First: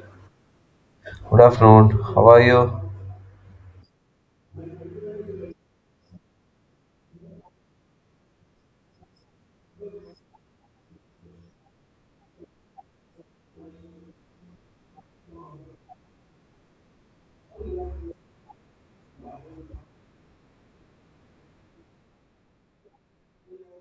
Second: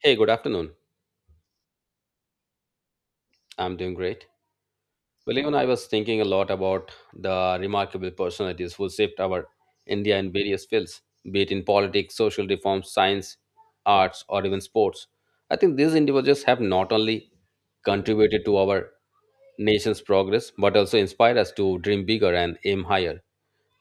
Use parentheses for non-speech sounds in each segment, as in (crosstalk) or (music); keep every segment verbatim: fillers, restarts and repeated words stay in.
Hey, good afternoon. Good afternoon. How are you? I'm doing great. Well, even I was thinking a lot about the remarkable personalities who shaped our India in various fields, be it in politics, social reform, science, arts, or even sports. I think these individuals have not only contributed to our nation's progress, but also inspired us to dream bigger and aim higher.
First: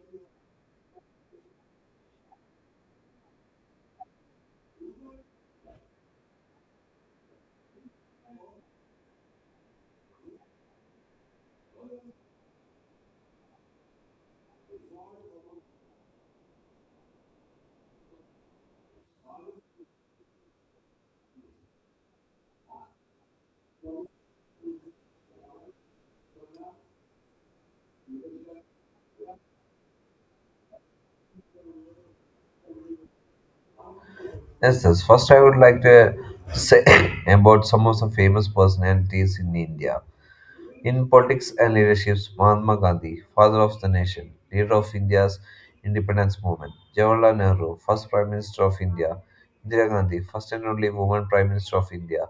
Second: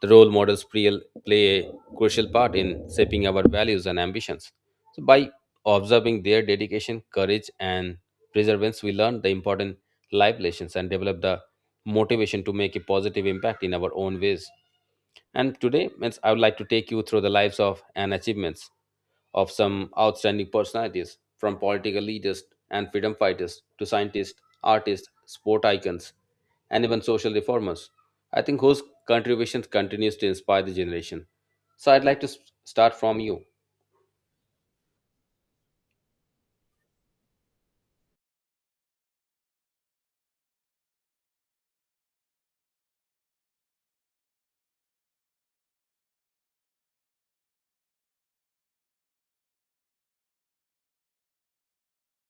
The role models play play a crucial part in shaping our values and ambitions. So by observing their dedication, courage, and perseverance, we learn the important life lessons and develop the motivation to make a positive impact in our own ways. And today, means I would like to take you through the lives of and achievements of some outstanding personalities, from political leaders and freedom fighters to scientists, artists, sport icons, and even social reformers. I think whose contributions continues to inspire the generation. So I'd like to s- start from you. Yes, yes. First, I would like to say (coughs) about some of the famous personalities in India. In politics and leadership, Mahatma Gandhi, father of the nation, leader of India's independence movement, Jawaharlal Nehru, first Prime Minister of India, Indira Gandhi, first and only woman Prime Minister of India,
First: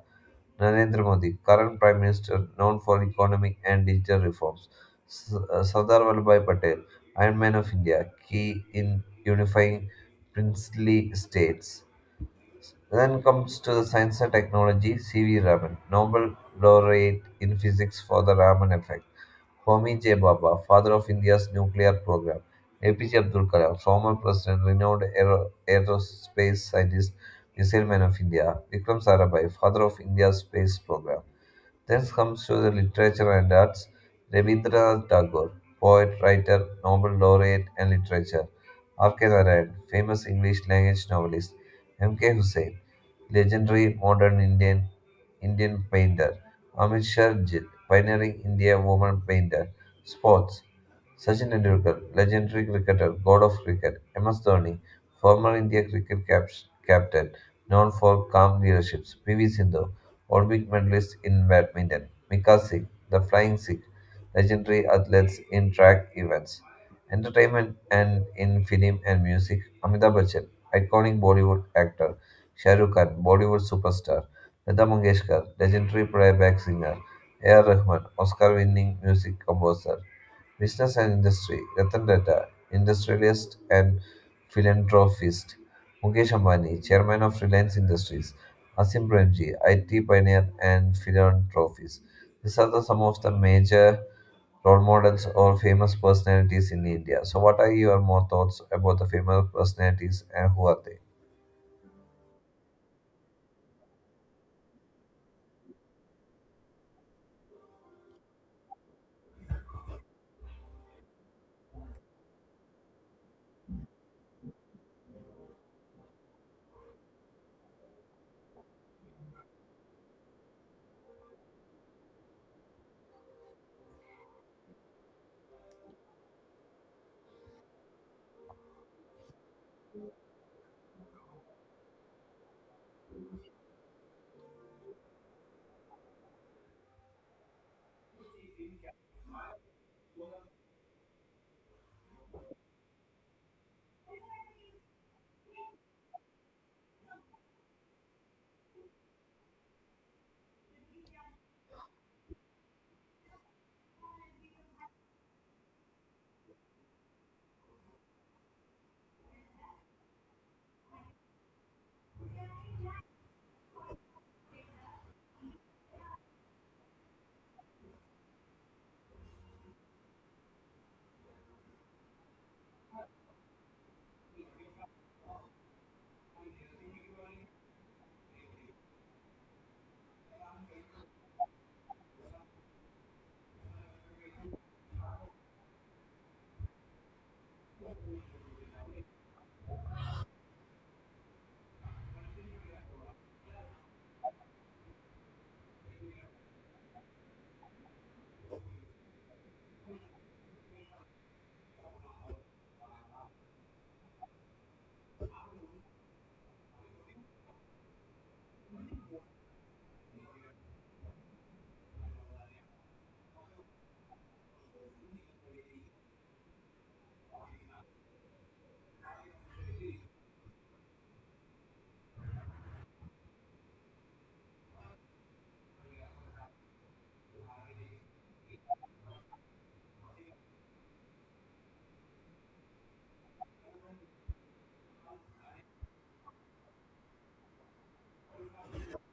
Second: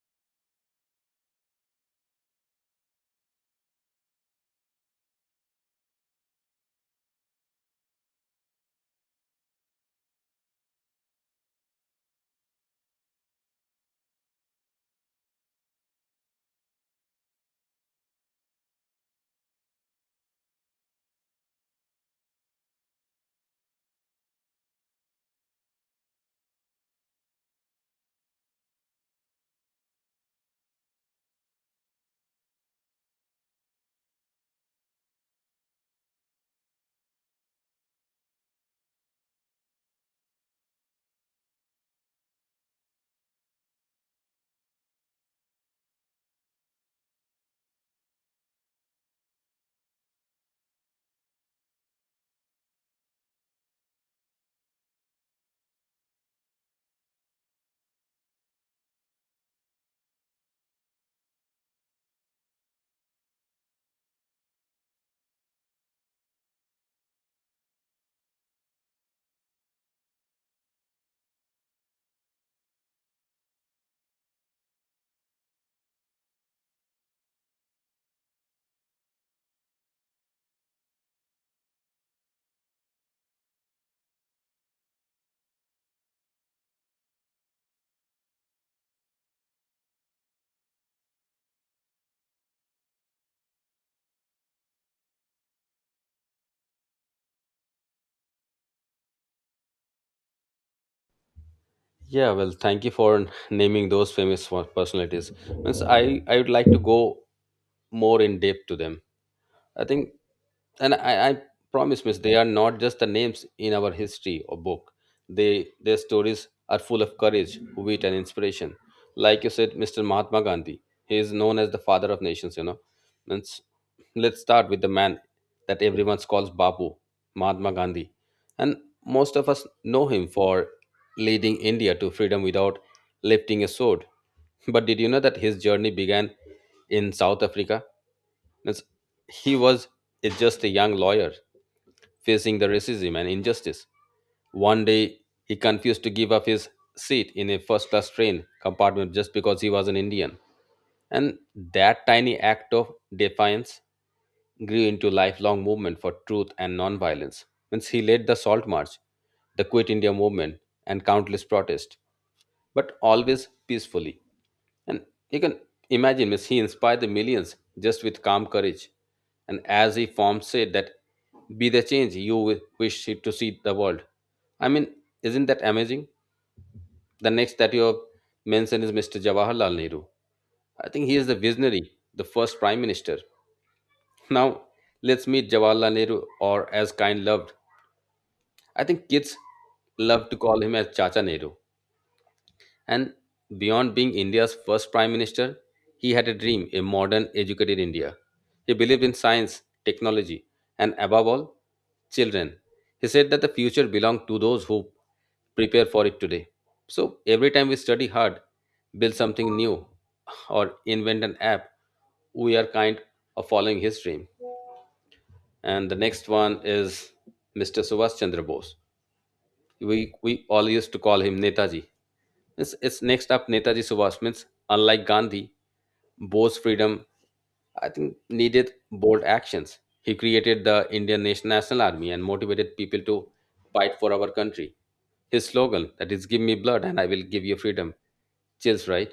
Narendra Modi, current Prime Minister known for economic and digital reforms, S- uh, Sardar Vallabhbhai Patel, Iron Man of India, key in unifying princely states. Then comes to the science and technology, C V. Raman, Nobel laureate in physics for the Raman effect. Homi J. Baba, father of India's nuclear program. A P J Abdul Kalam, former president, renowned aero- aerospace scientist, missile man of India. Vikram Sarabhai, father of India's space program. Then comes to the literature and arts, Rabindranath Tagore, poet, writer, Nobel laureate, and literature. R K. Narayan, famous English language novelist. M K. Hussain, legendary modern Indian Indian painter, amateur Jit, pioneering India woman painter, sports, Sachin Tendulkar, legendary cricketer, god of cricket, M S Dhoni, former India cricket cap- captain, known for calm leadership, P V Sindhu, Olympic medalist in badminton, Mika Singh, the flying Sikh, legendary athletes in track events. Entertainment and in film and music, Amitabh Bachchan, iconic Bollywood actor, Shah Rukh Khan, Bollywood superstar. Lata Mangeshkar, legendary playback singer. A. R. Rahman, Oscar-winning music composer. Business and industry. Ratan Tata, industrialist and philanthropist. Mukesh Ambani, chairman of Reliance Industries. Asim Premji, I T pioneer and philanthropist. These are the some of the major role models or famous personalities in India. So, what are your more thoughts about the famous personalities and who are they? Yeah, well, thank you for n- naming those famous wa- personalities. Means I, I would like to go more in depth to them. I think, and I, I promise, Miss, they are not just the names in our history or book. They, their stories are full of courage, wit, and inspiration. Like you said, Mister Mahatma Gandhi, he is known as the father of nations, you know. Let's, let's start with the man that everyone calls Babu, Mahatma Gandhi. And most of us know him for leading India to freedom without lifting a sword. But did you know that his journey began in South Africa? Means he was is just a young lawyer facing the racism and injustice. One day, he confused to give up his seat in a first class train compartment just because he was an Indian. And that tiny act of defiance grew into lifelong movement for truth and nonviolence. Means he led the Salt March, the Quit India movement, and countless protests, but always peacefully. And you can imagine, means he inspired the millions just with calm courage. And as he formed said that, be the change you wi- wish to see the world. I mean, isn't that amazing? The next that you have mentioned is Mister Jawaharlal Nehru. I think he is the visionary, the first prime minister. Now, let's meet Jawaharlal Nehru or as kind loved. I think kids love to call him as Chacha Nehru. And beyond being India's first prime minister, he had a dream a modern, educated India. He believed in science, technology, and above all, children. He said that the future belonged to those who prepare for it today. So every time we study hard, build something new, or invent an app, we are kind of following his dream. And the next one is Mister Subhash Chandra Bose we, we all used to call him Netaji. It's, it's next up Netaji Subhash means unlike Gandhi, Bose freedom I think needed bold actions. He created the Indian Nation- National Army and motivated people to fight for our country. His slogan that is "Give me blood and I will give you freedom." Chills, right?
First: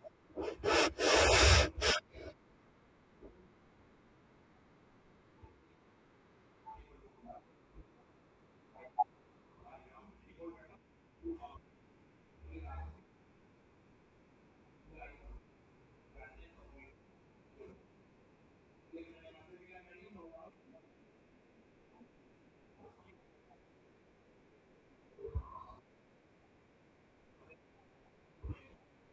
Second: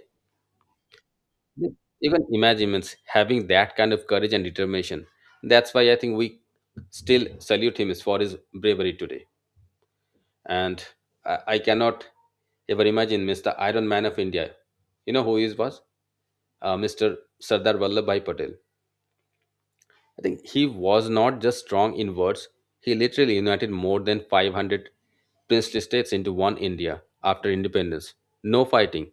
Even imagine means having that kind of courage and determination. That's why I think we still salute him is for his bravery today. And I, I cannot ever imagine Mister Iron Man of India. You know who he was? Uh, Mister Sardar Vallabhbhai Patel. I think he was not just strong in words; he literally united more than five hundred princely states into one India after independence. No fighting,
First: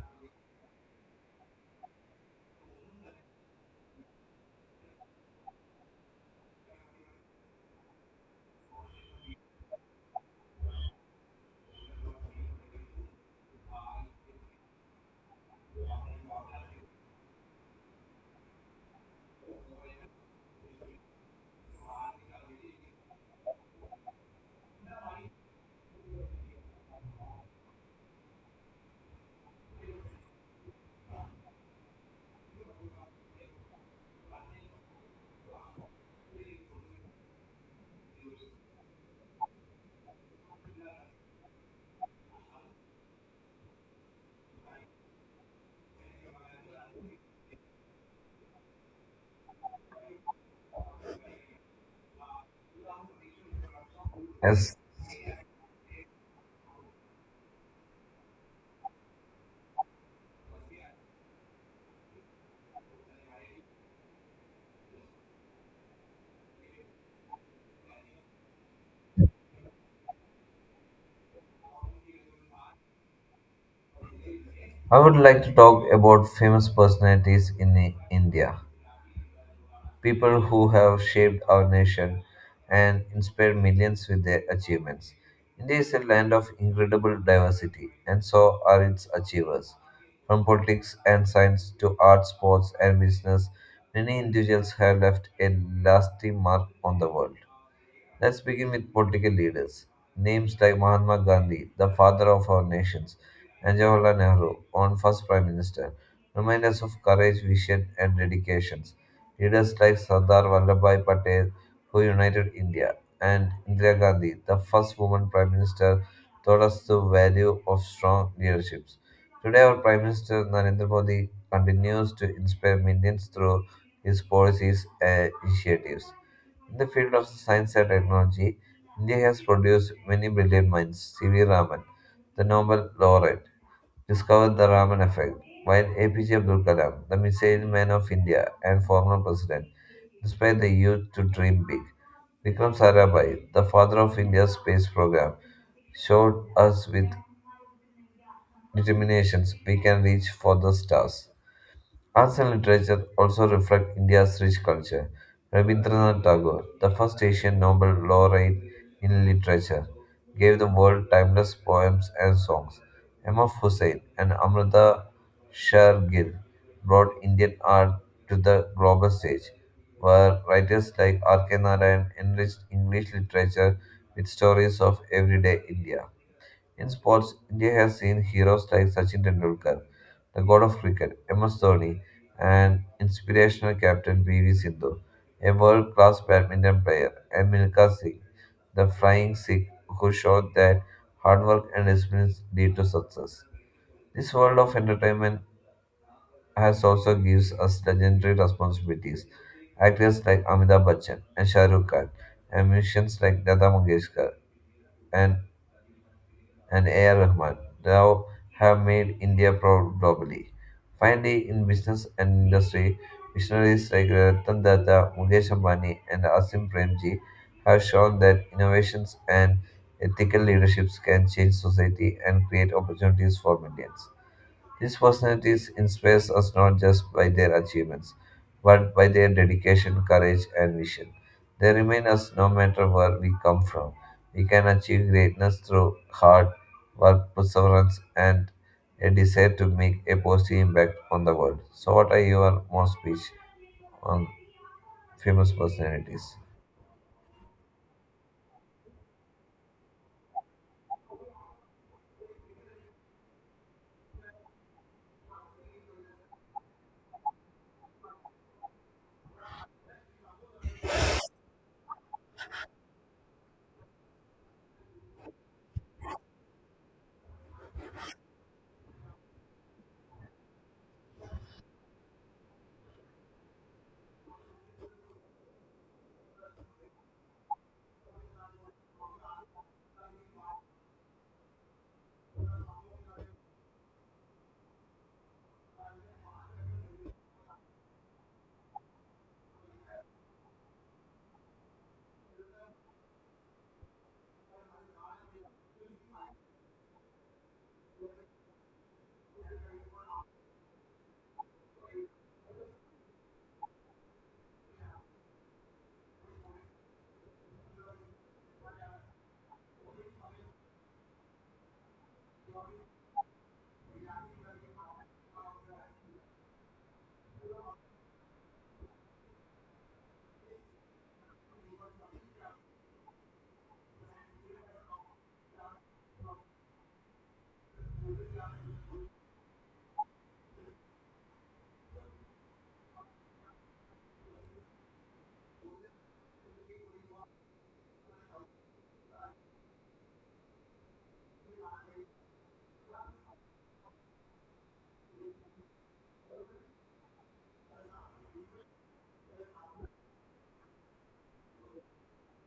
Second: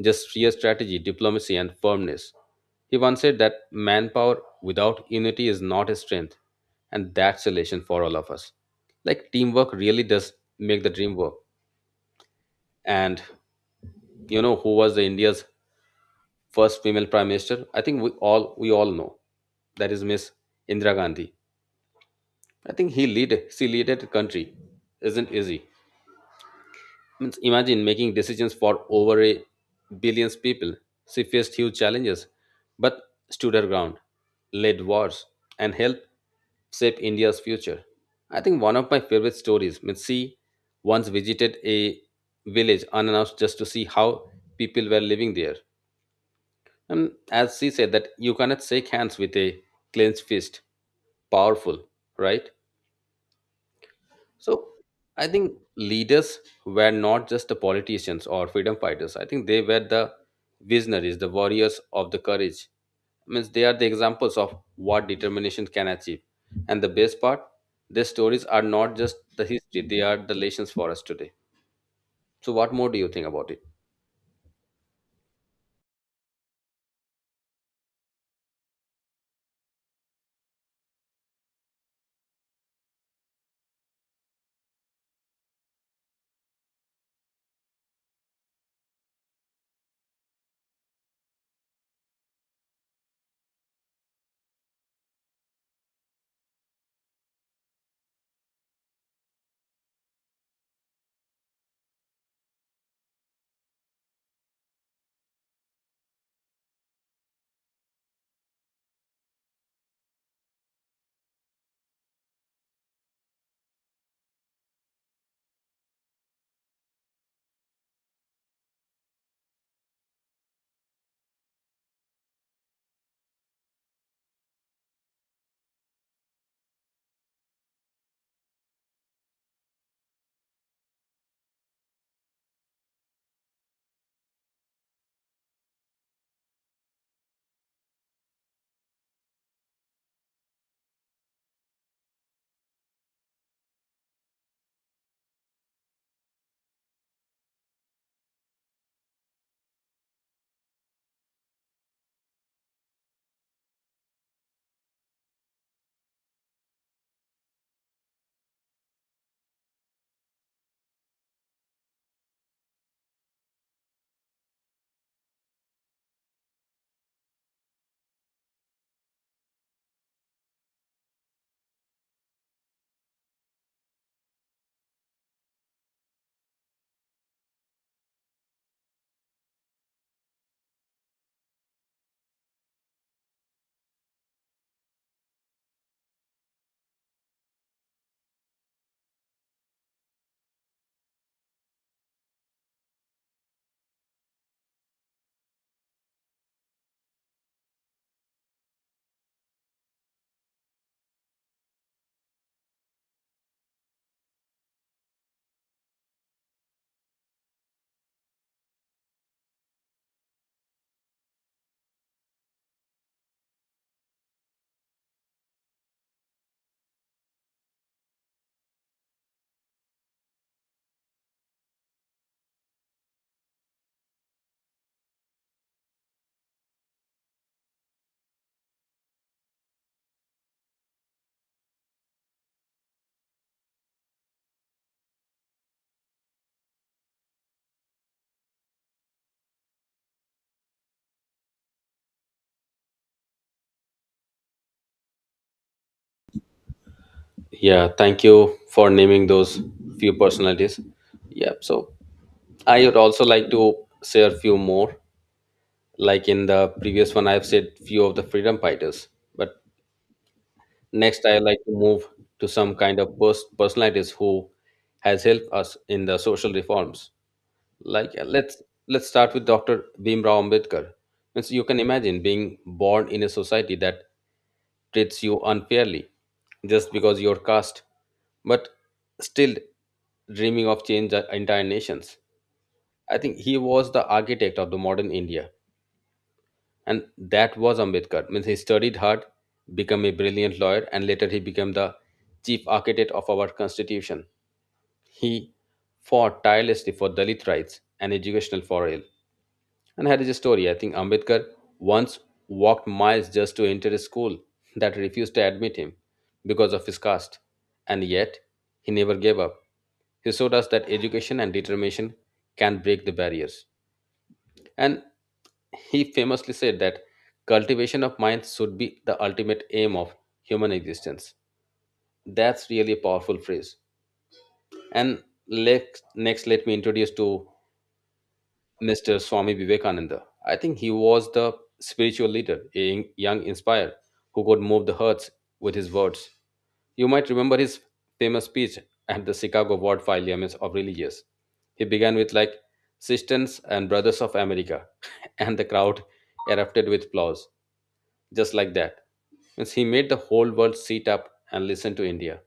just sheer strategy, diplomacy, and firmness. He once said that manpower without unity is not a strength, and that's a lesson for all of us. Like teamwork really does make the dream work. And you know who was the India's first female prime minister? I think we all we all know. That is Miss Indira Gandhi. I think he lead she leaded the country. Isn't easy. Means imagine making decisions for over a billions people. She faced huge challenges, but stood her ground, led wars, and helped shape India's future. I think one of my favorite stories, means she once visited a village unannounced just to see how people were living there. And as she said that you cannot shake hands with a clenched fist. Powerful, right? So Yes. I think leaders were not just the politicians or freedom fighters. I think they were the visionaries, the warriors of the courage. Means they are the examples of what determination can achieve. And the best part, their stories are not just the history, they are the lessons for us today. So what more do you think about it? I would like to talk about famous personalities in I- India, people who have shaped our nation and inspired millions with their achievements. India is a land of incredible diversity, and so are its achievers. From politics and science to art, sports, and business, many individuals have left a lasting mark on the world. Let's begin with political leaders. Names like Mahatma Gandhi, the father of our nations, and Jawaharlal Nehru, on first prime minister, remind us of courage, vision, and dedications. Leaders like Sardar Vallabhbhai Patel, who united India, and Indira Gandhi, the first woman prime minister, taught us the value of strong leaderships. Today, our Prime Minister Narendra Modi continues to inspire millions through his policies and initiatives. In the field of science and technology, India has produced many brilliant minds. C V. Raman, the Nobel laureate, discovered the Raman effect, while A P J Abdul Kalam, the missile man of India and former president, inspired the youth to dream big. Vikram Sarabhai, the father of India's space program, showed us with determinations we can reach for the stars. Arts and literature also reflect India's rich culture. Rabindranath Tagore, the first Asian Nobel laureate in literature, gave the world timeless poems and songs. Ahmed Hussain and Amrita sher Shergill brought Indian art to the global stage, where writers like R K. Narayan enriched English literature with stories of everyday India. In sports, India has seen heroes like Sachin Tendulkar, the god of cricket, M S Dhoni, and inspirational captain P V Sindhu, a world-class badminton player, and Milka Singh, the flying Sikh who showed that hard work and discipline lead to success. This world of entertainment has also gives us legendary responsibilities. Actors like Amitabh Bachchan and Shah Rukh Khan, and musicians like Lata Mangeshkar and and A R. Rahman now have made India proud globally. Finally, in business and industry, visionaries like Ratan Tata, Mukesh Ambani, and Asim Premji have shown that innovations and ethical leaderships can change society and create opportunities for millions. These personalities inspire us not just by their achievements, but by their dedication, courage, and vision. They remind us no matter where we come from, we can achieve greatness through hard work, perseverance, and a desire to make a positive impact on the world. So, what are your more speech on famous personalities? Yeah, thank you for naming those few personalities. Yeah, so I would also like to share a few more. Like in the previous one, I've said few of the freedom fighters. But next, I like to move to some kind of pers- personalities who has helped us in the social reforms. Like uh, let's let's start with Doctor Bhimrao Ambedkar. Means you can imagine being born in a society that treats you unfairly just because you're caste, but still dreaming of change the entire nations. I think he was the architect of the modern India, and that was Ambedkar. Means he studied hard, became a brilliant lawyer, and later he became the chief architect of our constitution. He fought tirelessly for Dalit rights and educational for all. And here is a story. I think Ambedkar once walked miles just to enter a school that refused to admit him because of his caste, and yet he never gave up. He showed us that education and determination can break the barriers. And he famously said that cultivation of minds should be the ultimate aim of human existence. That's really a powerful phrase. And let, next, let me introduce to Mister Swami Vivekananda. I think he was the spiritual leader, a young inspired who could move the hearts with his words. You might remember his famous speech at the Chicago World Parliament of Religious. He began with like, "Sisters and brothers of America," (laughs) and the crowd erupted with applause. Just like that. Means he made the whole world sit up and listen to India.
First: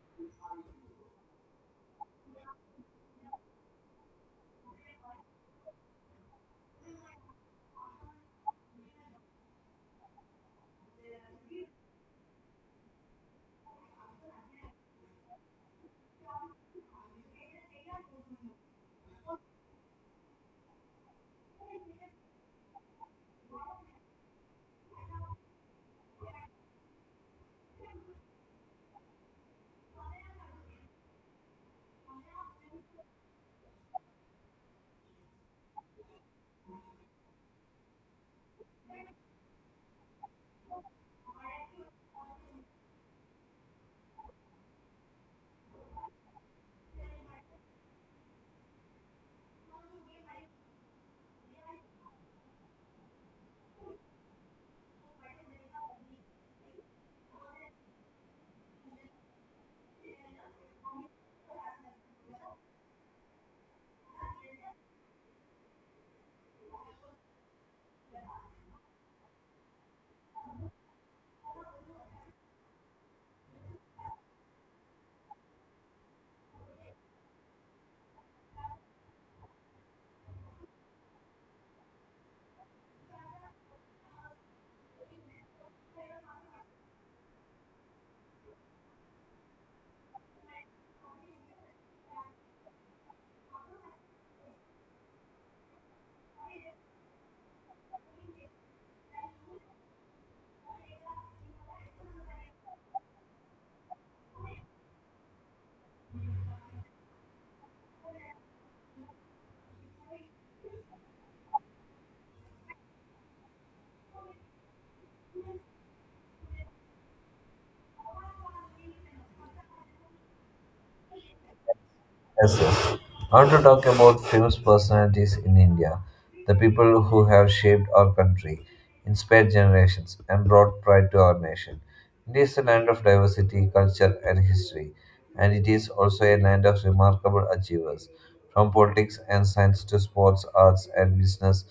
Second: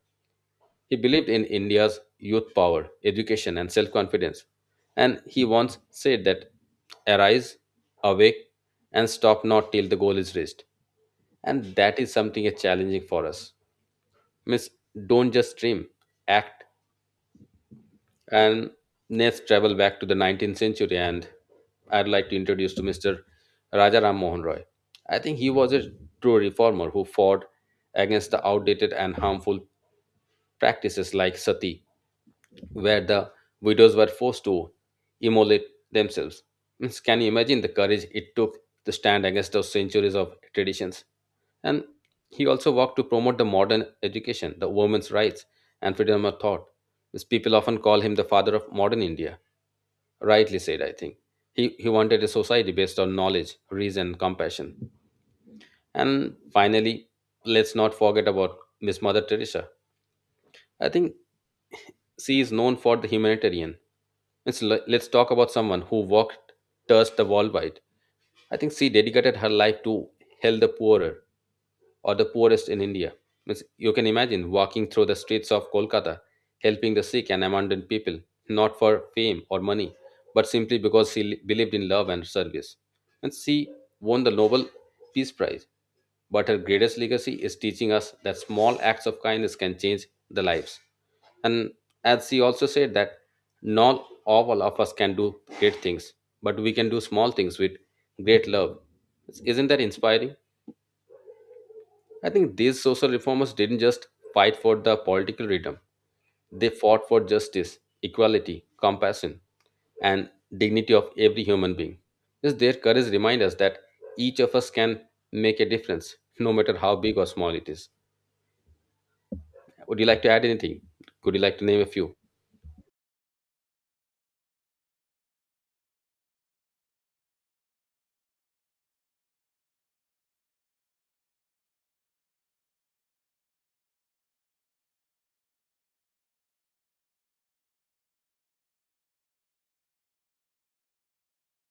He believed in India's youth power, education, and self confidence. And he once said that arise, awake, and stop not till the goal is reached. And that is something is challenging for us. Means don't just dream, act, and let's travel back to the nineteenth century, and I'd like to introduce to Mr. Rajaram Mohan Roy. I think he was a true reformer who fought against the outdated and harmful practices like sati, where the widows were forced to immolate themselves. Means, can you imagine the courage it took to stand against those centuries of traditions? And he also worked to promote the modern education, the women's rights, and freedom of thought, as people often call him the father of modern India, rightly said, I think. He, he wanted a society based on knowledge, reason, compassion. And finally, let's not forget about Miss Mother Teresa. I think she is known for the humanitarian. Let's, let's talk about someone who walked, touched the world wide. I think she dedicated her life to help the poorer, or the poorest in India. Means you can imagine walking through the streets of Kolkata, helping the sick and abandoned people, not for fame or money, but simply because she li- believed in love and service. And she won the Nobel Peace Prize. But her greatest legacy is teaching us that small acts of kindness can change the lives. And as she also said that not all of us can do great things, but we can do small things with great love. Isn't that inspiring? I think these social reformers didn't just fight for the political freedom, they fought for justice, equality, compassion, and dignity of every human being. Just their courage reminds us that each of us can make a difference, no matter how big or small it is. Would you like to add anything? Could you like to name a few? Yes, yes. I want to talk about famous personalities in India, the people who have shaped our country, inspired generations, and brought pride to our nation. India is a land of diversity, culture, and history, and it is also a land of remarkable achievers. From politics and science to sports, arts, and business,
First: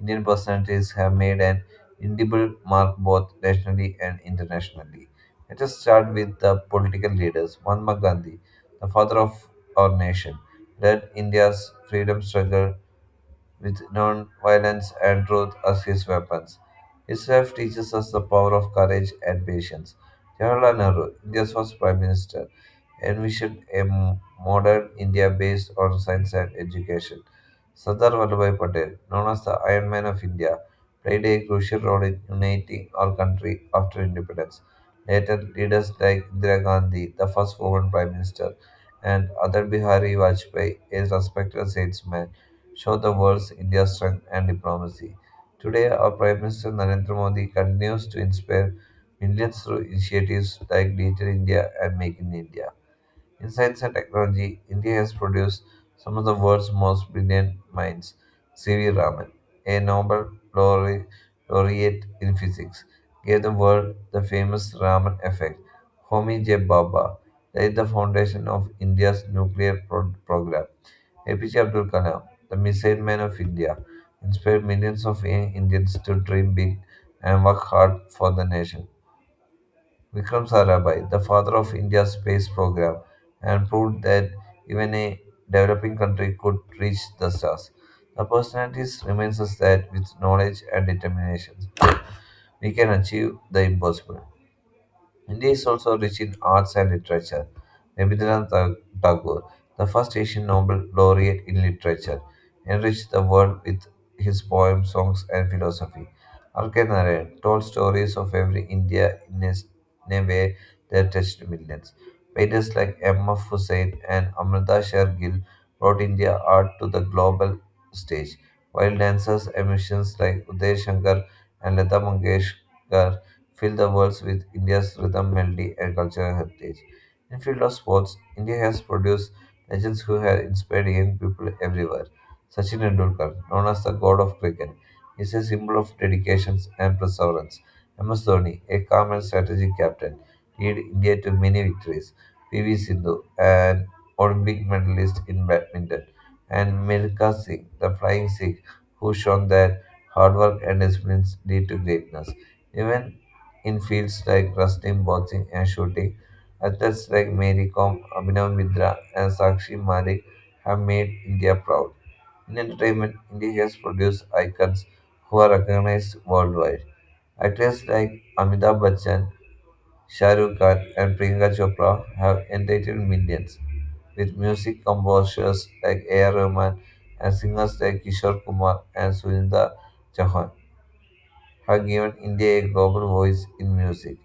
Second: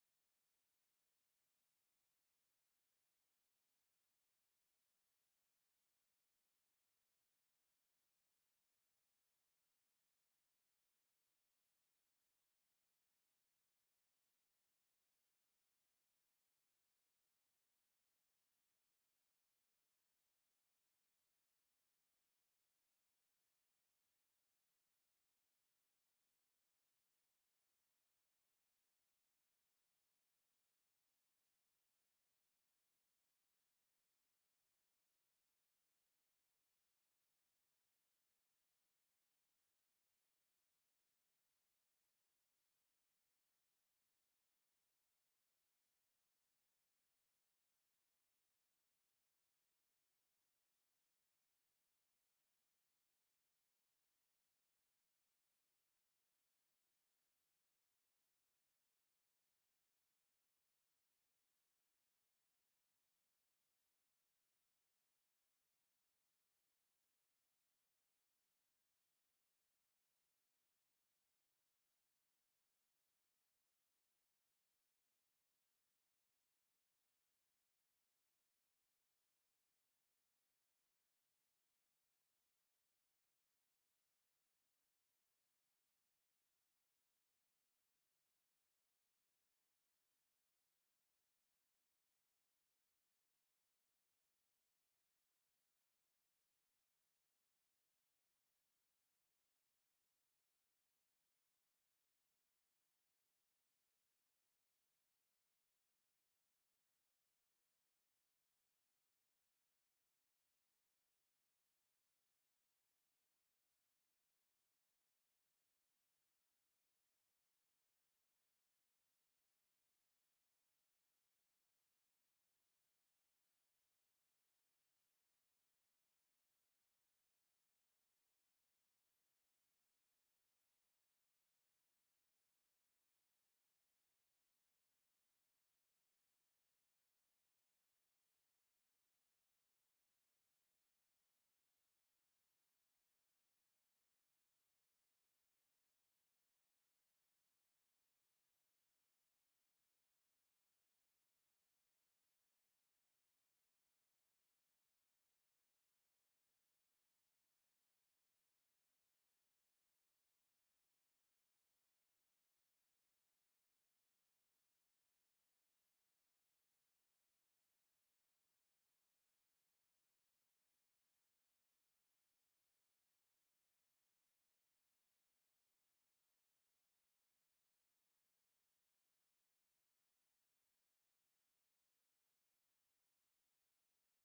Indian personalities have made an indelible mark both nationally and internationally. Let us start with the political leaders. Mahatma Gandhi, the father of our nation, led India's freedom struggle with non-violence and truth as his weapons. His life teaches us the power of courage and patience. Jawaharlal Nehru, India's first Prime Minister, envisioned a m- modern India based on science and education. Sardar Vallabhbhai Patel, known as the Iron Man of India, played a crucial role in uniting our country after independence. Later, leaders like Indira Gandhi, the first woman Prime Minister, and Adar Bihari Vajpayee, a respected statesman, show the world India's strength and diplomacy. Today, our Prime Minister Narendra Modi continues to inspire millions through initiatives like Digital India and Make in India. In science and technology, India has produced some of the world's most brilliant minds. C V. Raman, a Nobel laureate laureate in physics, gave the world the famous Raman effect. Homi J. Bhabha laid the foundation of India's nuclear pro- program. A P J Abdul Kalam, the missile man of India, inspired millions of young Indians to dream big and work hard for the nation. Vikram Sarabhai, the father of India's space program, and proved that even a developing country could reach the stars. The personalities reminds us that with knowledge and determination, we can achieve the impossible. India is also rich in arts and literature. Rabindranath Ta- Tagore, the first Asian Nobel laureate in literature, enriched the world with his poems, songs, and philosophy. R. K. Narayan told stories of every India in a, s- in a way that touched millions. Painters like M. F. Hussain and Amrita Sher Gill brought India art to the global stage, while dancers and musicians like Uday Shankar and Lata Mangeshkar fill the world with India's rhythm, melody, and cultural heritage. In field of sports, India has produced legends who have inspired young people everywhere. Sachin Tendulkar, known as the god of cricket, is a symbol of dedication and perseverance. M S Dhoni, a calm and strategic captain, led India to many victories. P V Sindhu, an Olympic medalist in badminton, and Milka Singh, the flying Sikh, who shown that hard work and discipline lead to greatness. Even in fields like wrestling, boxing, and shooting. Athletes like Mary Kom, Abhinav Mitra, and Sakshi Malik have made India proud. In entertainment, India has produced icons who are recognized worldwide. Actors like Amitabh Bachchan, Shah Rukh Khan, and Priyanka Chopra have entertained millions, with music composers like A. R. Rahman and singers like Kishore Kumar and Sunita Chauhan have given India a global voice in music.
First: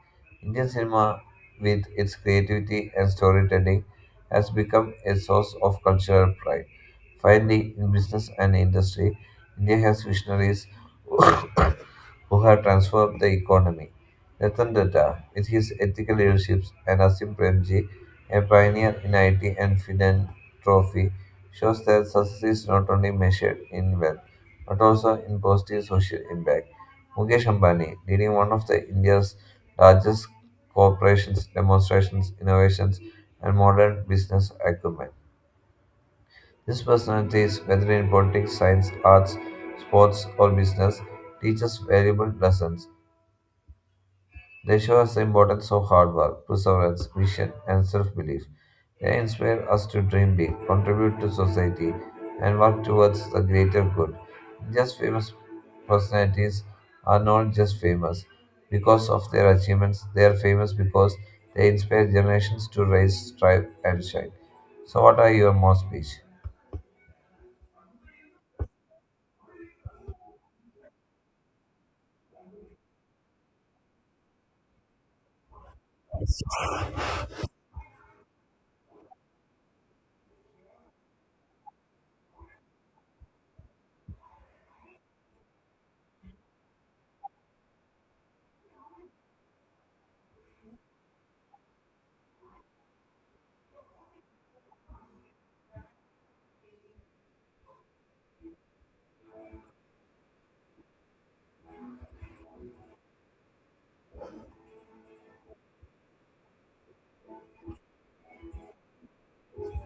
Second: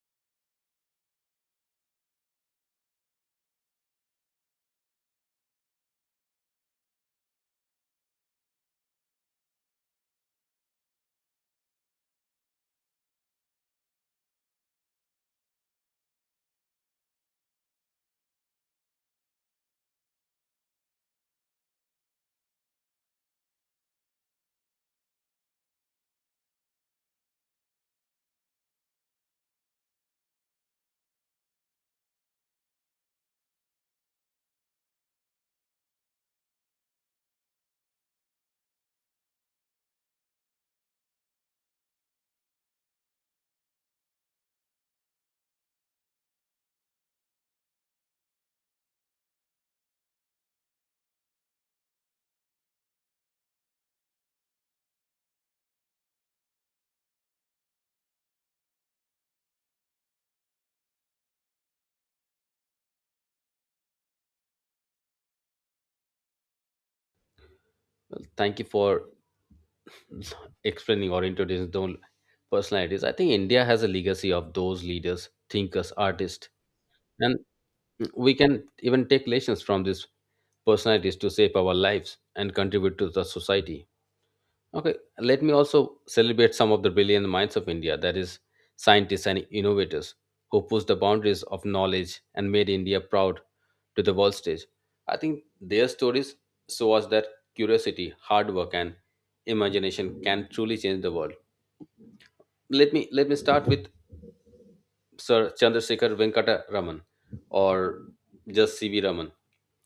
Indian cinema, with its creativity and storytelling, has become a source of cultural pride. Finally, in business and industry, India has visionaries (coughs) who have transformed the economy. Ratan Tata, with his ethical leadership, and Asim Premji, a pioneer in I T and philanthropy, shows that success is not only measured in wealth, but also in positive social impact. Mukesh Ambani, leading one of the India's largest corporations, demonstrations, innovations, and modern business acumen. These personalities, whether in politics, science, arts, sports, or business, teach us valuable lessons they show us the importance of hard work, perseverance, vision, and self belief. They inspire us to dream big, contribute to society, and work towards the greater good. Just famous personalities are not just famous because of their achievements, they are famous because they inspire generations to rise, strive, and shine. So, what are your more speech? Well, thank you for explaining or introducing those personalities. I think India has a legacy of those leaders, thinkers, artists, and we can even take lessons from these personalities to shape our lives and contribute to the society. Okay, let me also celebrate some of the brilliant minds of India, that is, scientists and innovators who pushed the boundaries of knowledge and made India proud to the world stage. I think their stories show us that curiosity, hard work, and imagination can truly change the world. Let me let me start with Sir Chandrasekhar Venkata Raman or just C V. Raman.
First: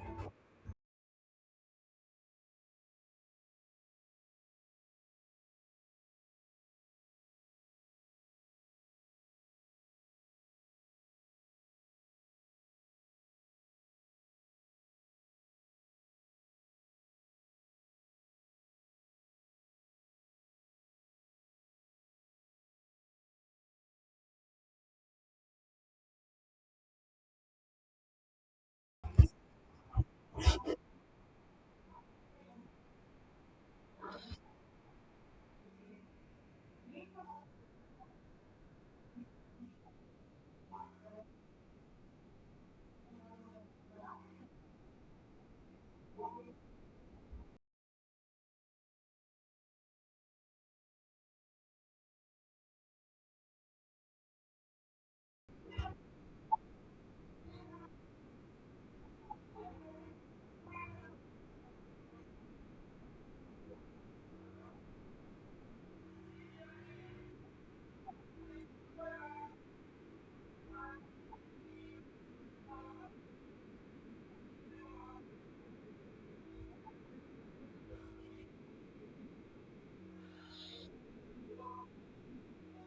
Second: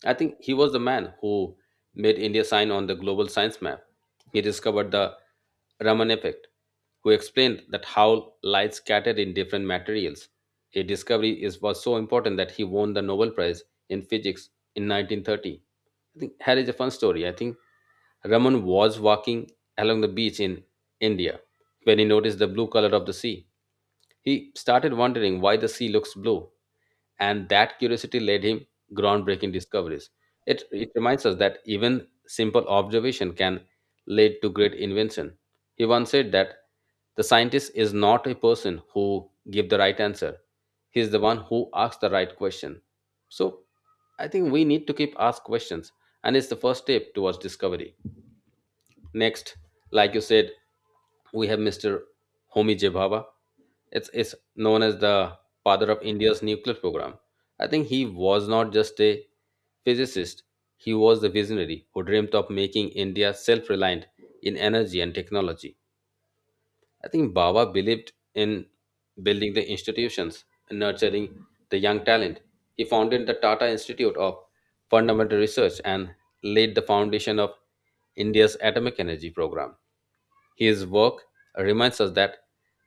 I think he was the man who made India sign on the global science map. He discovered the Raman effect, who explained that how light scattered in different materials. A discovery is, was so important that he won the Nobel Prize in physics in nineteen thirty. I think here is a fun story. I think Raman was walking along the beach in India when he noticed the blue color of the sea. He started wondering why the sea looks blue, and that curiosity led him groundbreaking discoveries. It, it reminds us that even simple observation can lead to great invention. He once said that the scientist is not a person who give the right answer. He is the one who asks the right question. So I think we need to keep ask questions, and it's the first step towards discovery. Next, like you said, we have mister Homi J. Bhabha. It's, it's known as the father of India's nuclear program. I think he was not just a physicist, he was the visionary who dreamt of making India self reliant in energy and technology. I think Baba believed in building the institutions and nurturing the young talent. He founded the Tata Institute of Fundamental Research and laid the foundation of India's atomic energy program. His work reminds us that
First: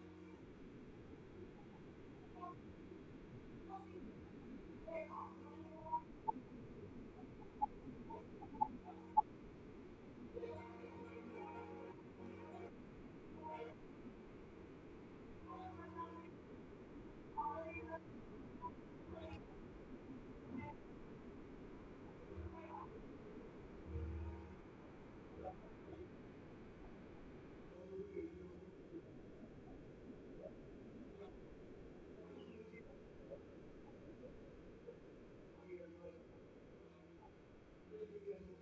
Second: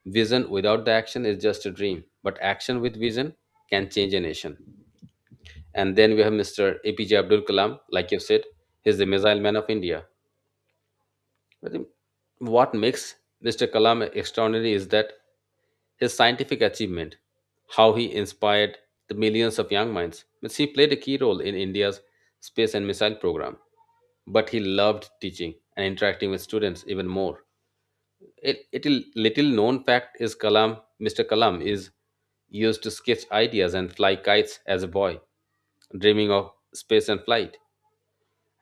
vision without the action is just a dream, but action with vision can change a nation. And then we have mister A P J Abdul Kalam, like you said, he's the missile man of India. I think what makes mister Kalam extraordinary is that his scientific achievement, how he inspired the millions of young minds. Means he played a key role in India's space and missile program, but he loved teaching and interacting with students even more. It, it little little known fact is Kalam, mister Kalam is used to sketch ideas and fly kites as a boy, dreaming of space and flight.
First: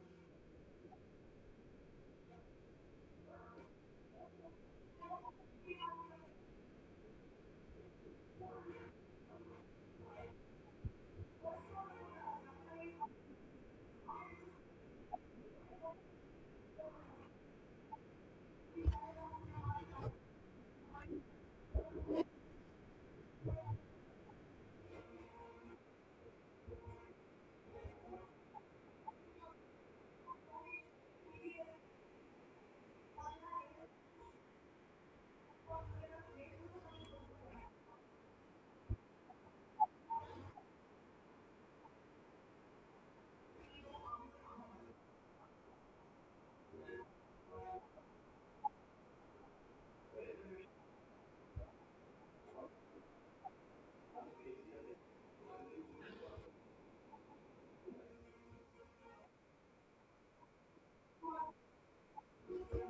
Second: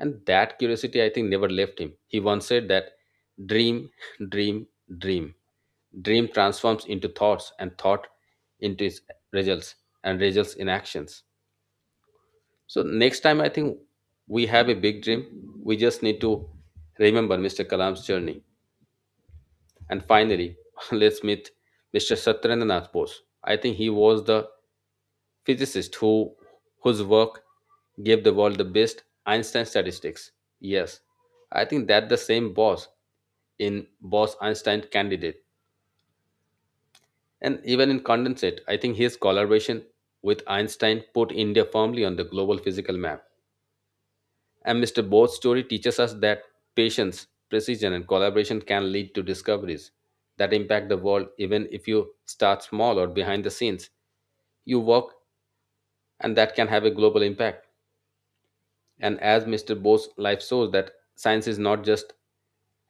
And that curiosity, I think, never left him. He once said that dream, (laughs) dream, dream. Dream transforms into thoughts and thought into its results, and results in actions. So, next time, I think we have a big dream. We just need to remember mister Kalam's journey. And finally, (laughs) let's meet mister Satyendranath Bose. I think he was the physicist who whose work gave the world the best Einstein statistics. Yes, I think that the same Bose in Bose Einstein candidate. And even in condensate, I think his collaboration with Einstein put India firmly on the global physical map. And mister Board's story teaches us that patience, precision, and collaboration can lead to discoveries that impact the world, even if you start small or behind the scenes. You work, and that can have a global impact. And as mister Bose's life shows, that science is not just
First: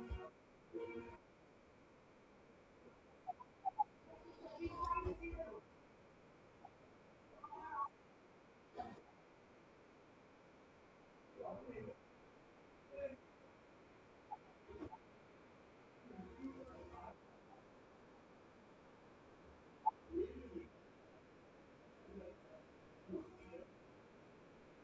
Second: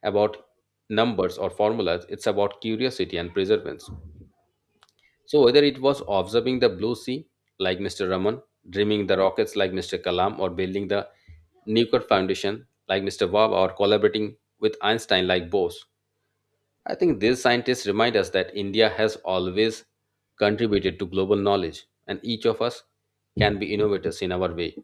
about numbers or formulas, it's about curiosity and perseverance. So whether it was observing the blue sea like mister Raman, dreaming the rockets like mister Kalam, or building the nuclear foundation like mister Bob, or collaborating with Einstein like Bose, I think these scientists remind us that India has always contributed to global knowledge, and each of us can be innovators in our way.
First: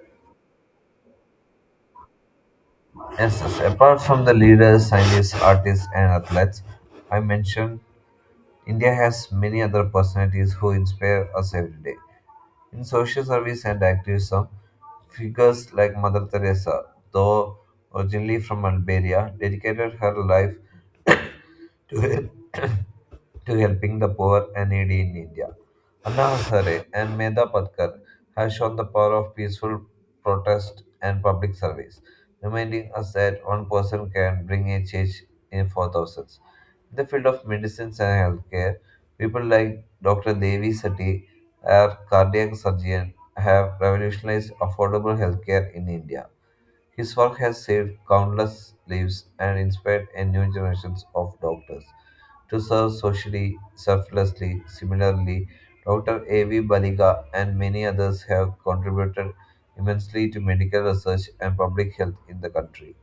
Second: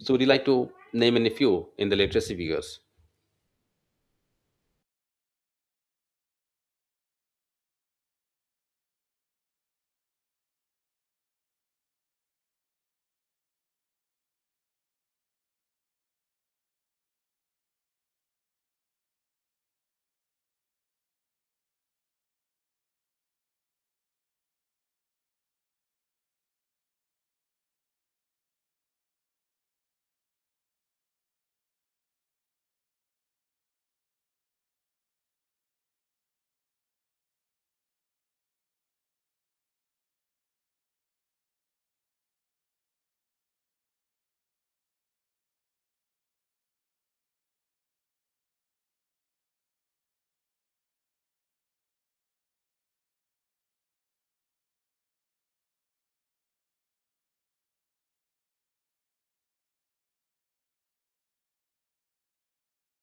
So would you like to name any few in the literacy figures? Yes, yes. Apart from the leaders, scientists, artists, and athletes, I mentioned India has many other personalities who inspire us every day. In social service and activism, figures like Mother Teresa, though originally from Albania, dedicated her life to (coughs) to helping the poor and needy in India. Anna Hazare and Medha Patkar have shown the power of peaceful protest and public service, reminding us that one person can bring a change in four thousands. In the field of medicines and healthcare, people like doctor Devi Sethi, a cardiac surgeon, have revolutionized affordable healthcare in India. His work has saved countless lives and inspired a new generation of doctors to serve socially, selflessly. Similarly, doctor A V. Baliga and many others have contributed immensely to medical research and public health in the country.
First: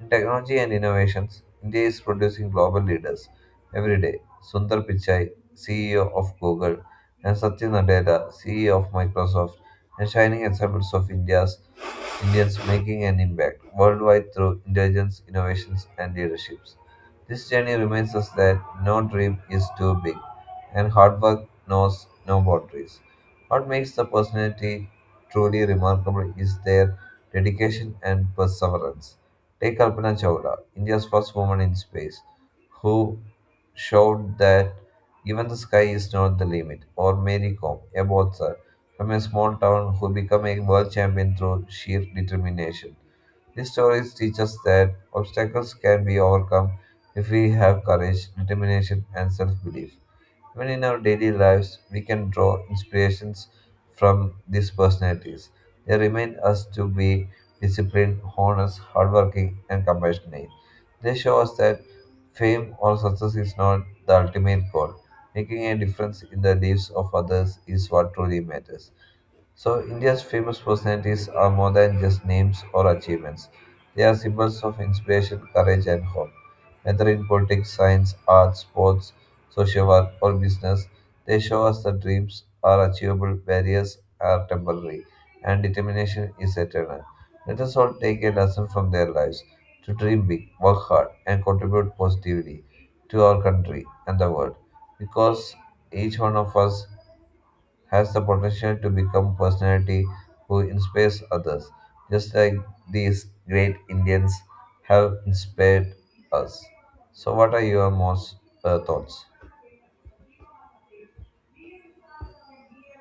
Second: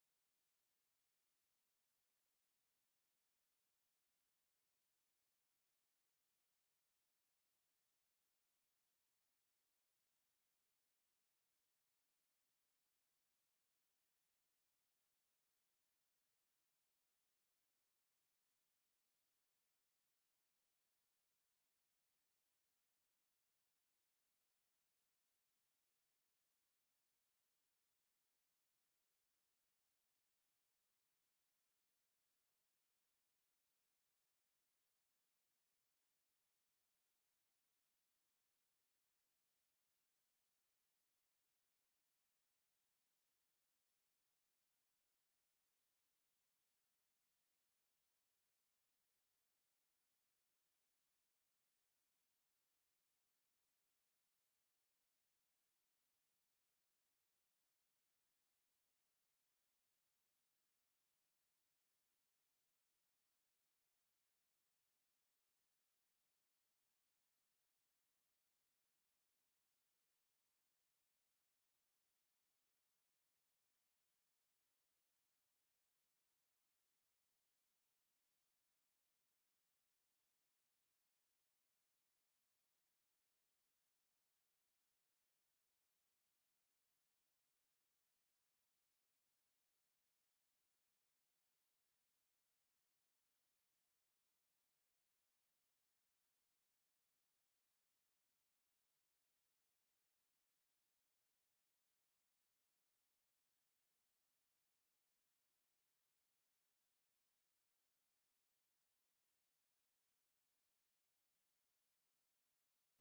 In technology and innovations, India is producing global leaders every day. Sundar Pichai, C E O of Google, and Satya Nadella, C E O of Microsoft, and shining examples of India's Indians making an impact worldwide through intelligence, innovations, and leaderships. This journey reminds us that no dream is too big, and hard work knows no boundaries. What makes the personality truly remarkable is their dedication and perseverance. Take Kalpana Chawla, India's first woman in space, who showed that even the sky is not the limit, or Mary Kom, a boxer from a small town who become a world champion through sheer determination. These stories teach us that obstacles can be overcome if we have courage, determination, and self belief. Even in our daily lives, we can draw inspirations from these personalities. They remind us to be disciplined, honest, hardworking, and compassionate. They show us that fame or success is not the ultimate goal. Making a difference in the lives of others is what truly matters. So, India's famous personalities are more than just names or achievements. They are symbols of inspiration, courage, and hope. Whether in politics, science, arts, sports, social work, or business, they show us that dreams are achievable, barriers are temporary, and determination is eternal. Let us all take a lesson from their lives to dream big, work hard, and contribute positively to our country and the world. Because each one of us has the potential to become personality who inspires others, just like these great Indians have inspired us. So, what are your most uh, thoughts?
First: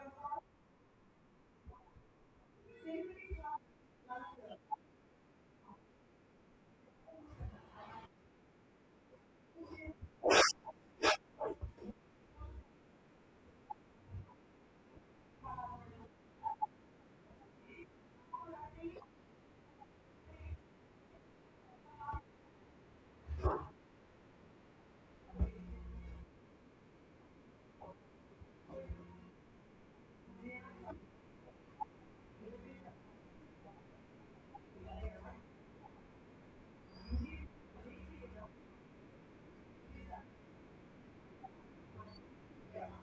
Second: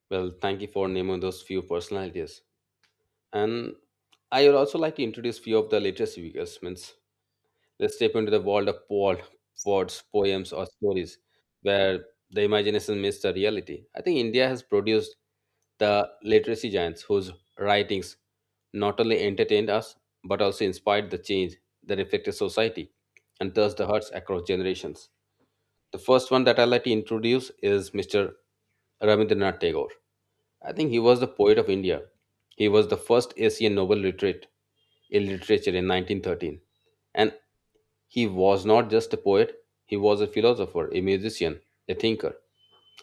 Well, thank you for naming those few personalities. And I would also like to introduce few of the literacy figures. Means let's step into the world of Paul Ford's poems or stories, where the imagination meets the reality. I think India has produced the literacy giants whose writings not only entertained us but also inspired the change that affected society and thus the hearts across generations. The first one that I'd like to introduce is mister Rabindranath Tagore. I think he was the poet of India. He was the first Asian Nobel laureate in literature in nineteen thirteen. And he was not just a poet, he was a philosopher, a musician, a thinker.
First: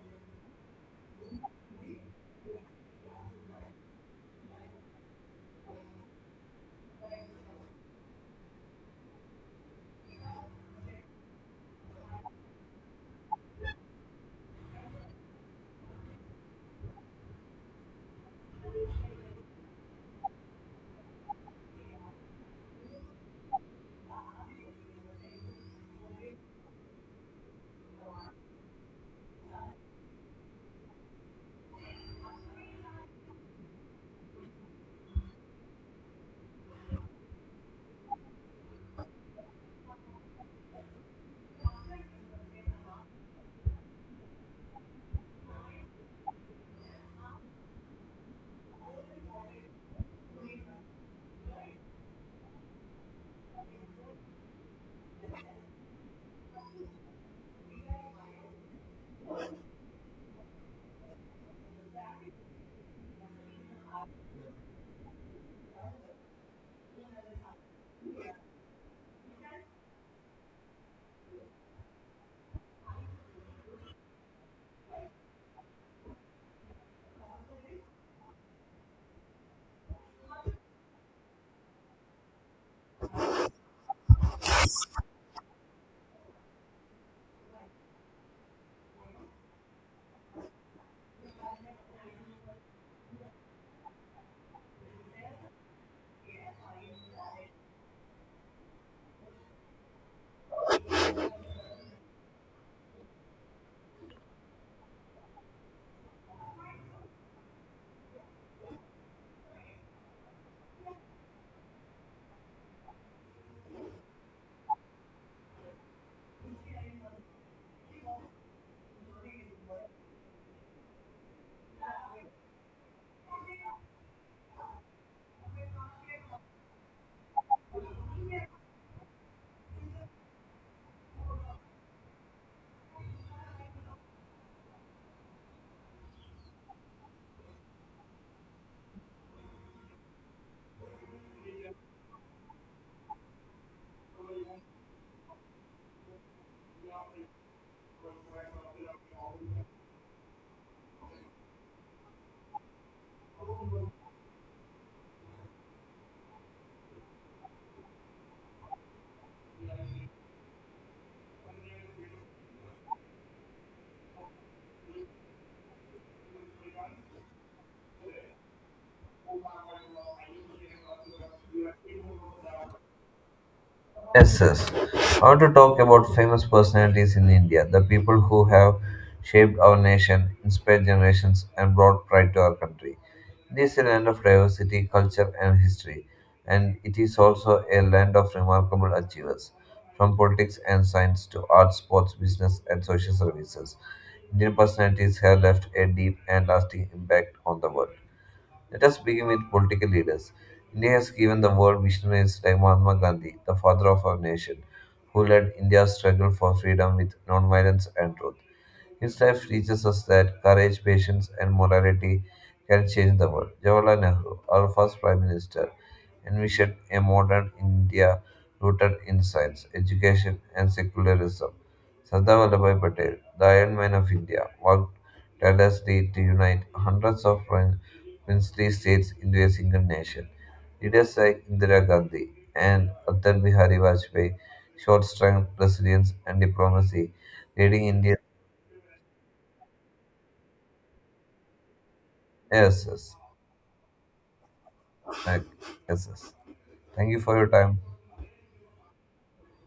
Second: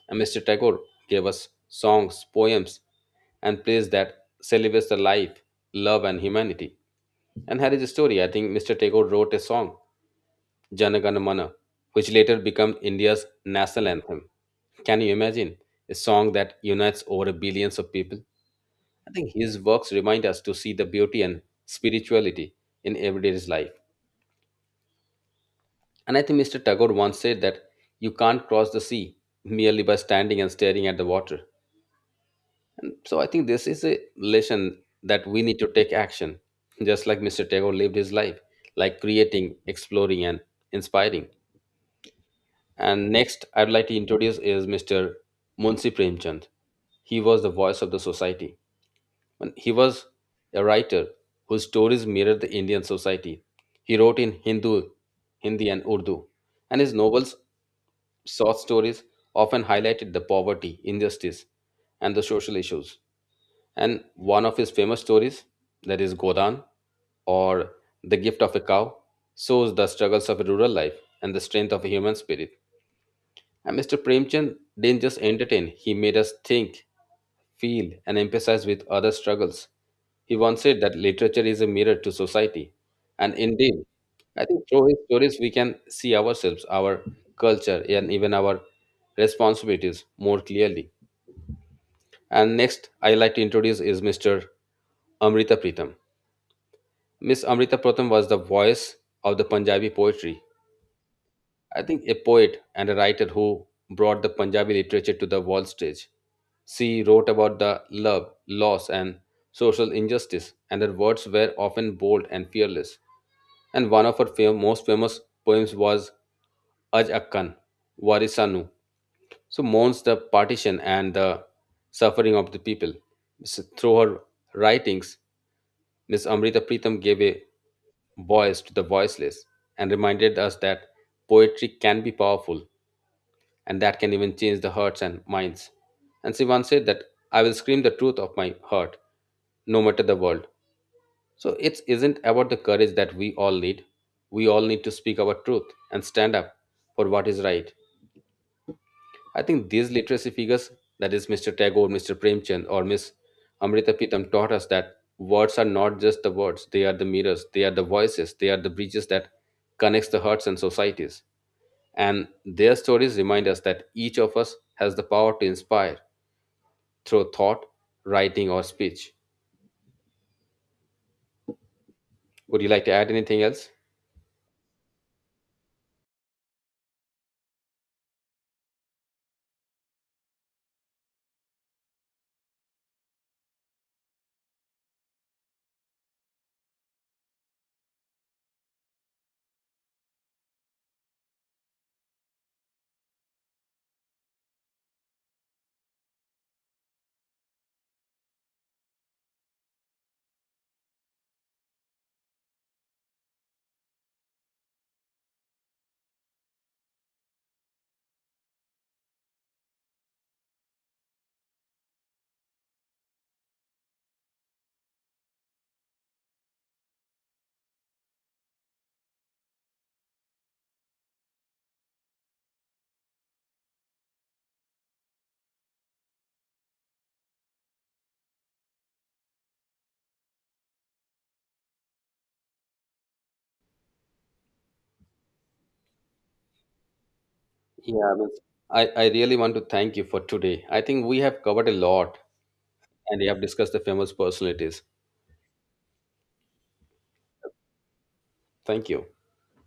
And mister Tagore gave us songs, poems, and plays that celebrates the life, love, and humanity. And here is a story. I think mister Tagore wrote a song, Jana Gana Mana, which later became India's national anthem. Can you imagine? A song that unites over billions of people. I think his works remind us to see the beauty and spirituality in everyday life. And I think mister Tagore once said that you can't cross the sea merely by standing and staring at the water. And so I think this is a lesson that we need to take action, just like mister Tagore lived his life, like creating, exploring, and inspiring. And next, I'd like to introduce is mister Munshi Premchand. He was the voice of the society. And he was a writer whose stories mirrored the Indian society. He wrote in Hindu, Hindi, and Urdu, and his novels short stories often highlighted the poverty, injustice, and the social issues. And one of his famous stories, that is Godan, or The Gift of a Cow, shows the struggles of a rural life and the strength of a human spirit. And mister Premchand didn't just entertain, he made us think, feel, and empathize with other struggles. He once said that literature is a mirror to society. And indeed, I think through his stories, we can see ourselves, our culture, and even our responsibilities more clearly. And next, I like to introduce is mister Amrita Pritam. Miss Amrita Pritam was the voice of the Punjabi poetry, I think, a poet and a writer who brought the Punjabi literature to the world stage. She wrote about the love, loss, and social injustice, and her words were often bold and fearless. And one of her fam- most famous poems was Aj Akkan, Warisanu. So mourns the partition and the suffering of the people. So through her writings, Miss Amrita Pritam gave a voice to the voiceless and reminded us that poetry can be powerful, and that can even change the hearts and minds. And she said that I will scream the truth of my heart, no matter the world. So it isn't about the courage that we all need. We all need to speak our truth and stand up for what is right. I think these literacy figures, that is mister Tagore, mister Premchand, or Miss Amrita Pitam, taught us that words are not just the words; they are the mirrors, they are the voices, they are the bridges that connects the hearts and societies. And their stories remind us that each of us has the power to inspire through thought, writing, or speech. Would you like to add anything else? Yes, yes. I want to talk about famous personalities in India, the people who have shaped our nation, inspired generations, and brought pride to our country. It is a land of diversity, culture, and history, and it is also a land of remarkable achievers, from politics and science to art, sports, business, and social services. Indian personalities have left a deep and lasting impact on the world. Let us begin with political leaders. India has given the world visionaries like Mahatma Gandhi, the father of our nation, who led India's struggle for freedom with nonviolence and truth. His life teaches us that courage, patience, and morality can change the world. Jawaharlal Nehru, our first Prime Minister, envisioned a modern India rooted in science, education, and secularism. Sardar Vallabhbhai Patel, the Iron Man of India, worked tirelessly to unite hundreds of prin- princely states into a single nation. Leaders like Indira Gandhi and Atal Bihari Vajpayee showed strength, resilience, and diplomacy, leading Yeah, India. Vince. I, I really want to thank you for today. I think we have covered a lot Yes, yes. and we have discussed the famous personalities. Thank, yes, yes. Thank you for your time. Thank you.